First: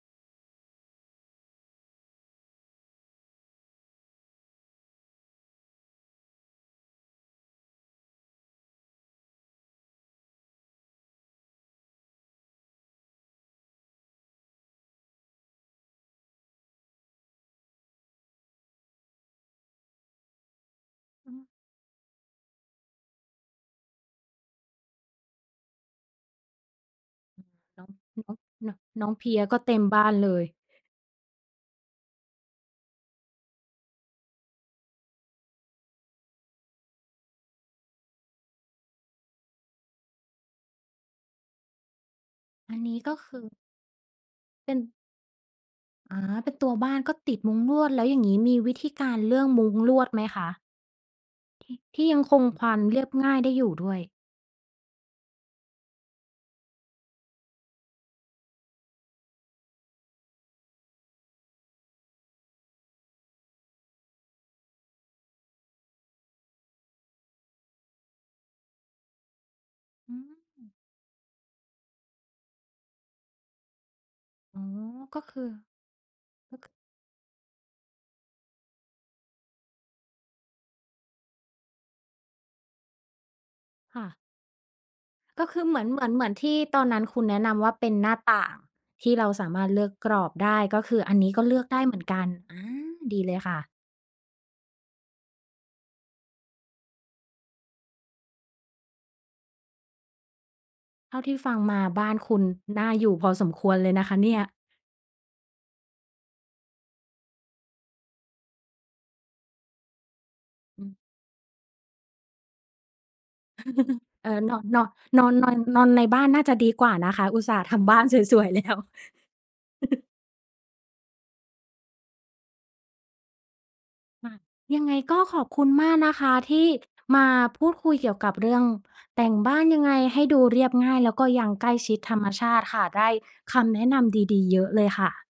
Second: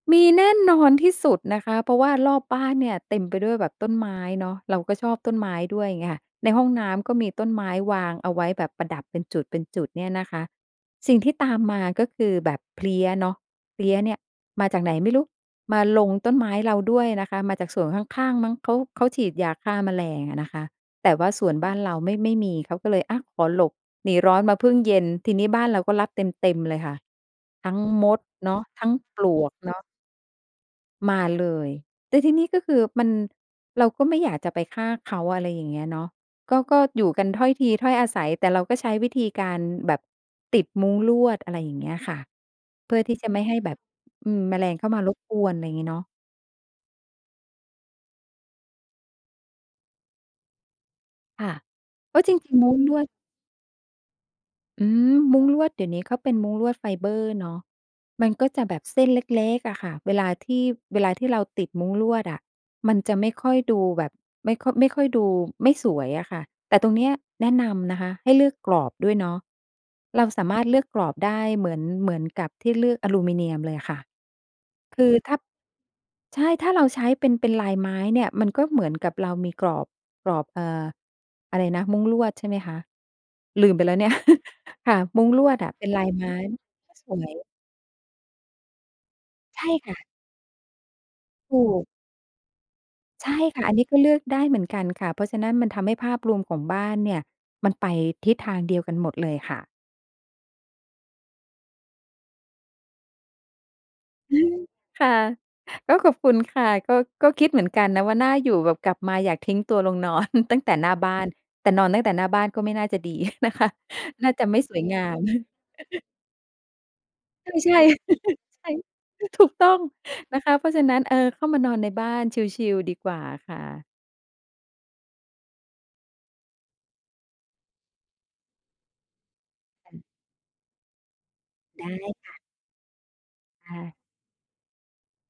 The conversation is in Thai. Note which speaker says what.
Speaker 1: มีแน่นอนที่สุดนะคะ เพราะว่ารอบบ้านเนี่ยเต็มไปด้วยแบบต้นไม้เนาะ เราก็ชอบต้นไม้ด้วยเงี้ยค่ะ ในห้องน้ำก็มีต้นไม้วางเอาไว้แบบประดับเป็นจุด ๆ เนี่ยนะคะ สิ่งที่ตามมาก็คือแบบเพลี้ยเนาะ เพลี้ยเนี่ยมาจากไหนไม่รู้ มาลงต้นไม้เราด้วยนะคะ มาจากสวนข้าง ๆ มั้ง เขา เขาฉีดยาฆ่าแมลงอะนะคะ แต่ว่
Speaker 2: อ
Speaker 1: า
Speaker 2: ืม
Speaker 1: สวนบ้านเราไม่ ไม่มี เขาก็เลย อะ ขอหลบหนีร้อนมาพึ่งเย็น ทีนี้บ้านเราก็รับเต็ม ๆ เลยค่ะ ทั้ง
Speaker 2: น้อง
Speaker 1: มด
Speaker 2: น้อง
Speaker 1: เนาะ
Speaker 2: น้อง
Speaker 1: ทั้ง
Speaker 2: น้อง
Speaker 1: ป
Speaker 2: เพ
Speaker 1: ล
Speaker 2: ลี้ย
Speaker 1: วก
Speaker 2: ก็เ
Speaker 1: เ
Speaker 2: ต
Speaker 1: น
Speaker 2: ็
Speaker 1: าะ
Speaker 2: มบ้านเลย
Speaker 1: มาเลย แต่ทีนี้ก็คือมัน เราก็ไม่อยากจะไปฆ่าเขา อะไรอย่างเงี้ยเนาะ ก็ ก็อยู่กันถ้อยทีถ้อยอาศัย แต่เราก็ใช้วิธีการแบบติดมุ้งลวด อะไรอย่างเงี้ยค่ะ
Speaker 2: อัน
Speaker 1: เ
Speaker 2: น
Speaker 1: พ
Speaker 2: ี
Speaker 1: ื
Speaker 2: ้
Speaker 1: ่อ
Speaker 2: ก
Speaker 1: ท
Speaker 2: ็
Speaker 1: ี่จะ
Speaker 2: ค
Speaker 1: ไม
Speaker 2: ื
Speaker 1: ่ใ
Speaker 2: อ
Speaker 1: ห้แบบ อืม แมล
Speaker 2: เป็
Speaker 1: ง
Speaker 2: น
Speaker 1: เข้ามารบกวน ไรงี้เนาะ
Speaker 2: อ๋อ เป็นตัวบ้านก็ติดมุ้งลวด แล้วอย่างนี้มีวิธีการเลือกมุ้งลวดไหมคะ?
Speaker 1: ค่ะ
Speaker 2: ที่ ที่ย
Speaker 1: ก
Speaker 2: ั
Speaker 1: ็
Speaker 2: ง
Speaker 1: จ
Speaker 2: คง
Speaker 1: ริง
Speaker 2: ค
Speaker 1: ๆ ม
Speaker 2: ว
Speaker 1: ุ้
Speaker 2: า
Speaker 1: ง
Speaker 2: ม
Speaker 1: ล
Speaker 2: เร
Speaker 1: ว
Speaker 2: ี
Speaker 1: ด
Speaker 2: ยบง่ายได้อยู่ด้วย?
Speaker 1: อืม มุ้งลวดเดี๋ยวนี้เขาเป็นมุ้งลวดไฟเบอร์เนาะ มันก็จะแบบเส้นเล็ก ๆ อะค่ะ เวลาที่ เวลาที่เราติดมุ้งลวดอะ มันจะไม่ค่อยดูแบบ ไม่ค่อย ไม่ค่อยดูไม่สวยอะค่ะ แต่ตรงเนี้ยแนะนำนะคะให้เลือกกรอบด้วยเนาะ
Speaker 2: อื
Speaker 1: เราสามารถ
Speaker 2: ม
Speaker 1: เลือกกรอบได้ เหมือน เหมือนกับที่เลือกอะลูมิเนียมเลยค่ะ
Speaker 2: อ๋อ
Speaker 1: คือ
Speaker 2: ก็
Speaker 1: ถ
Speaker 2: ค
Speaker 1: ้า
Speaker 2: ือ
Speaker 1: ใช่ ถ้าเราใช้เป็น เป็นลายไม้เนี่ย มันก็เหมือนกับเรามีกรอบ กรอบ เอ่อ อะไรนะ มุ้งลวด ใช่ไหมคะ? ลืมไปแล้
Speaker 2: ค
Speaker 1: ว
Speaker 2: ่
Speaker 1: เนี่ย
Speaker 2: ะ
Speaker 1: ค่ะ มุ้งล
Speaker 2: ก็
Speaker 1: ว
Speaker 2: ค
Speaker 1: ด
Speaker 2: ือ
Speaker 1: อ
Speaker 2: เ
Speaker 1: ะ
Speaker 2: หม
Speaker 1: เ
Speaker 2: ือ
Speaker 1: ป็
Speaker 2: น
Speaker 1: น
Speaker 2: เห
Speaker 1: ล
Speaker 2: ม
Speaker 1: า
Speaker 2: ือ
Speaker 1: ย
Speaker 2: น เห
Speaker 1: ไ
Speaker 2: ม
Speaker 1: ม
Speaker 2: ือ
Speaker 1: ้
Speaker 2: นที่ตอนนั้น
Speaker 1: ส
Speaker 2: คุณ
Speaker 1: ว
Speaker 2: แนะ
Speaker 1: ย
Speaker 2: นำว่า เป็นหน้าต่าง ที่เราสาม
Speaker 1: ใช
Speaker 2: าร
Speaker 1: ่
Speaker 2: ถเลือ
Speaker 1: ค
Speaker 2: ก
Speaker 1: ่ะ
Speaker 2: กรอบได้ ก็คืออันนี้ก็เ
Speaker 1: ถ
Speaker 2: ลื
Speaker 1: ู
Speaker 2: อกได้
Speaker 1: ก
Speaker 2: เหมือนกัน อา ดี
Speaker 1: ใช
Speaker 2: เล
Speaker 1: ่
Speaker 2: ยค่
Speaker 1: ค่
Speaker 2: ะ
Speaker 1: ะ อันนี้ก็เลือกได้เหมือนกันค่ะ เพราะฉะนั้นมันทำให้ภาพรวมของบ้านเนี่ย มันไปทิศทางเดียวกันหมดเลยค่ะ
Speaker 2: เท่าที่ฟังมาบ้านคุณน่าอยู่พอสมควรเลยนะคะเน
Speaker 1: อ
Speaker 2: ี่
Speaker 1: ื
Speaker 2: ย
Speaker 1: อ ค่ะ ก็ขอบคุณค่ะ ก็ ก็คิดเหมือนกันนะว่า น่าอยู่แบบกลับมาอยากทิ้งตัวลงนอน ตั้งแต่
Speaker 2: อื
Speaker 1: หน้
Speaker 2: ม
Speaker 1: าบ้าน แต่นอนตั้งแต่หน้าบ้านก็ไม่น่าจะดี นะคะ น
Speaker 2: เอ
Speaker 1: ่า
Speaker 2: อ
Speaker 1: จะ
Speaker 2: น
Speaker 1: ไม
Speaker 2: อ
Speaker 1: ่
Speaker 2: น
Speaker 1: ส
Speaker 2: น
Speaker 1: ว
Speaker 2: อ
Speaker 1: ย
Speaker 2: น
Speaker 1: งาม
Speaker 2: นอน นอน นอนในบ้านน่าจะดีกว่านะคะ อุตส่าห์
Speaker 1: ใช
Speaker 2: ท
Speaker 1: ่
Speaker 2: ำบ้าน
Speaker 1: ๆ
Speaker 2: สวย ๆ
Speaker 1: ใ
Speaker 2: แ
Speaker 1: ช
Speaker 2: ล
Speaker 1: ่
Speaker 2: ้ว
Speaker 1: ถูกต้องนะคะ เพราะฉะนั้น เออ เข้ามานอนในบ้านชิล ๆ ดีกว่าค่ะ
Speaker 2: ค่ะ ยังไงก็ขอบคุณมากนะคะ ที่มาพูดคุยเกี่ยวกับเรื่องแต่งบ้านยังไงให้ดูเรียบง่าย แล้วก็ยังใกล้
Speaker 1: ได้
Speaker 2: ชิดธรรม
Speaker 1: ค่ะ
Speaker 2: ชาติค่ะ ได้ค
Speaker 1: ค
Speaker 2: ำ
Speaker 1: ่
Speaker 2: แนะ
Speaker 1: ะ
Speaker 2: นำดี ๆ เยอะเลยค่ะ